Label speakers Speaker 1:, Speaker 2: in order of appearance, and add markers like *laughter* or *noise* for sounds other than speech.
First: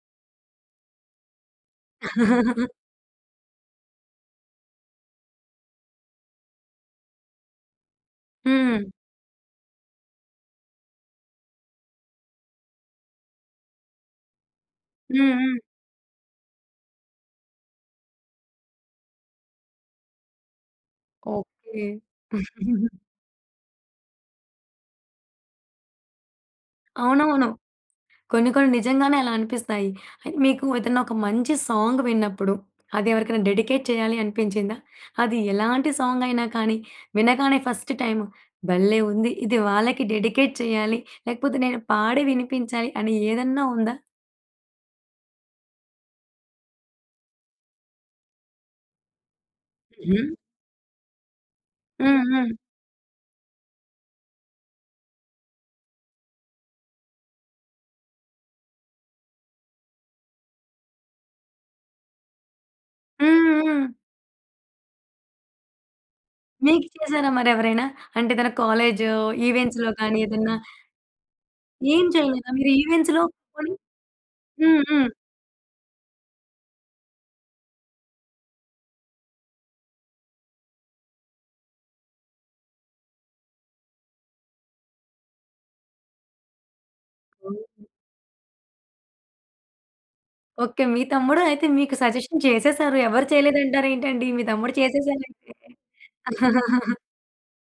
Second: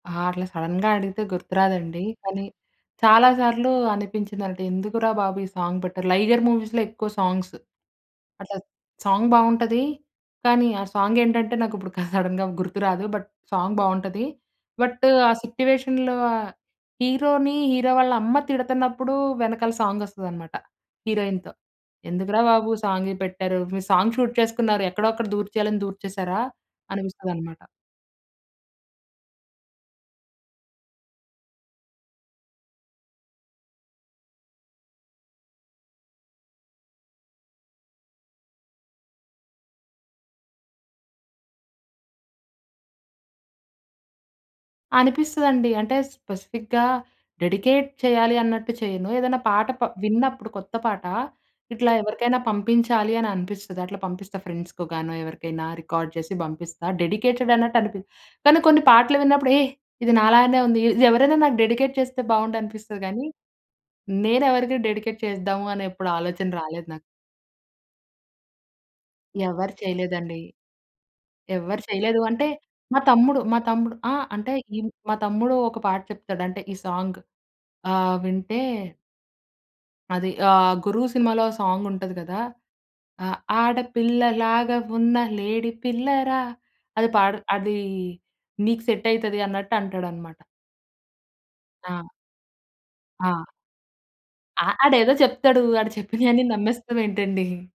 Speaker 1: ఆ! అట్లా సడన్‌గా అడిగితే గుర్తు రాదండి. కానీ
Speaker 2: *giggles*
Speaker 1: చాలా సార్లు అనిపించిందన్న‌ట్టు ఎందుకురా బాబు ఈ సాంగ్ పెట్టరు. 'లైగర్' మూవీస్‌లో ఎక్కువ సాంగ్స్. అట్ల
Speaker 2: హ్మ్.
Speaker 1: సాంగ్ బావుంటది. కానీ ఆ సాంగ్ ఏంటంటే నాకుప్పుడు *chuckles* సడన్‌గా గుర్తురాదు. బట్ సాంగ్ బావుంటది. బట్ ఆ
Speaker 2: హ్మ్. హ్మ్.
Speaker 1: సిట్యువేషన్‌లో ఆ హీరో‌ని హీరో‌‌ వాళ్ళ అమ్మ తిడతన్నప్పుడు వెనకాల సాంగ్ వస్తదన్నమాట హీరోయిన్‌తో.
Speaker 2: ఓకే.
Speaker 1: ఎందుకురా బాబు
Speaker 2: *giggles*
Speaker 1: సాంగ్ పెట్టారు మీరు సాంగ్ షూట్ చేసుకున్నారు ఎక్కడో అక్కడ దూర్చేయాలని దూర్చేశారా?
Speaker 2: అవునవును.
Speaker 1: అనిపిస్తదనమాట
Speaker 2: కొన్ని కొన్ని నిజంగానే అలా అనిపిస్తాయి. మీకు ఏదన్నా ఒక మంచి సాంగ్ విన్నప్పుడు అది ఎవరికైనా డెడికేట్ చేయాలి అనిపించిందా? అది ఎలాంటి సాంగ్ అయినా కానీ వినగానే ఫస్ట్ టైమ్ భల్లే ఉంది. ఇది వాళ్ళకి డెడికేట్ చేయాలి. లేకపోతే నేను పాడి వినిపించాలి అని ఏదన్నా ఉందా?
Speaker 1: అనిపిస్తదండి. అంటే స్పెసిఫిక్‌గా డెడికేట్ చేయాలి అన్నట్టు చేయను. ఏదన్నా పాట ప
Speaker 2: హుహు.
Speaker 1: విన్నప్పుడు కొత్త పాట ఇట్లా
Speaker 2: హ్మ్.
Speaker 1: ఎవరికైనా
Speaker 2: హ్మ్.
Speaker 1: పంపించాలి అని అనిపిస్తుది అట్లా పంపిస్తా ఫ్రెండ్స్‌కొ గానొ ఎవరికైనా రికార్డ్ చేసి పంపిస్తా డెడికేటెడ్ అన్నట్టు అనిపి కానీ కొన్ని పాటలు విన్నప్పుడు యేహ్! ఇది నాలాగానే ఉంది ఇది ఎవరైనా నాకు డెడికేట్ చేస్తే బావుండనిపిస్తది గాని
Speaker 2: హ్మ్. హ్మ్.
Speaker 1: నేను ఎవరిది డెడికేట్ చేస్ధాము అని ఎప్పుడు ఆలోచన
Speaker 2: మీకు
Speaker 1: రాలేదు నాకు.
Speaker 2: చేసారా మరెవరైనా? అంటే ఏదన్నా కాలేజో
Speaker 1: ఎవ్వరు
Speaker 2: ఈవెంట్స్‌లో కాని
Speaker 1: చేయలేదండి.
Speaker 2: ఏదన్నా?
Speaker 1: ఎవ్వరు
Speaker 2: ఏం
Speaker 1: చేయలేదు అంటే
Speaker 2: చేయలేదా మీరు
Speaker 1: మా
Speaker 2: ఈవెంట్స్‌లో
Speaker 1: తమ్ముడు, మా
Speaker 2: పోని.
Speaker 1: తమ్ముడు ఆ అంటే ఇ
Speaker 2: హ్మ్. హ్మ్.
Speaker 1: మా తమ్ముడు ఒక పాట చెప్తాడు అంటే ఈ సాంగ్. ఆహ్, వింటే... అది. ఆహ్, 'గురు' సినిమాలో సాంగ్ ఉంటది గదా! ఆ ఆడపిల్ల లాగా ఉన్న లేడీ పిల్ల‌రా. అది పాడు అదీ నీకు సెట్ అయితది అన్నట్టు అంటడన్నమాట.
Speaker 2: ఓకే. మీ తమ్ముడు అయితే మీకు
Speaker 1: ఆ!
Speaker 2: సజెషన్ చేసేసారు. ఎవరు
Speaker 1: ఆ!
Speaker 2: చేయలేదంటారేంటండి. మీ తమ్ముడు
Speaker 1: ఆహ్, ఆడేదో
Speaker 2: చేసేసారయితే.
Speaker 1: చెప్తడు. ఆడు చెప్పినయ‌న్ని
Speaker 2: *giggles*
Speaker 1: నమ్మేస్తామేంటండి.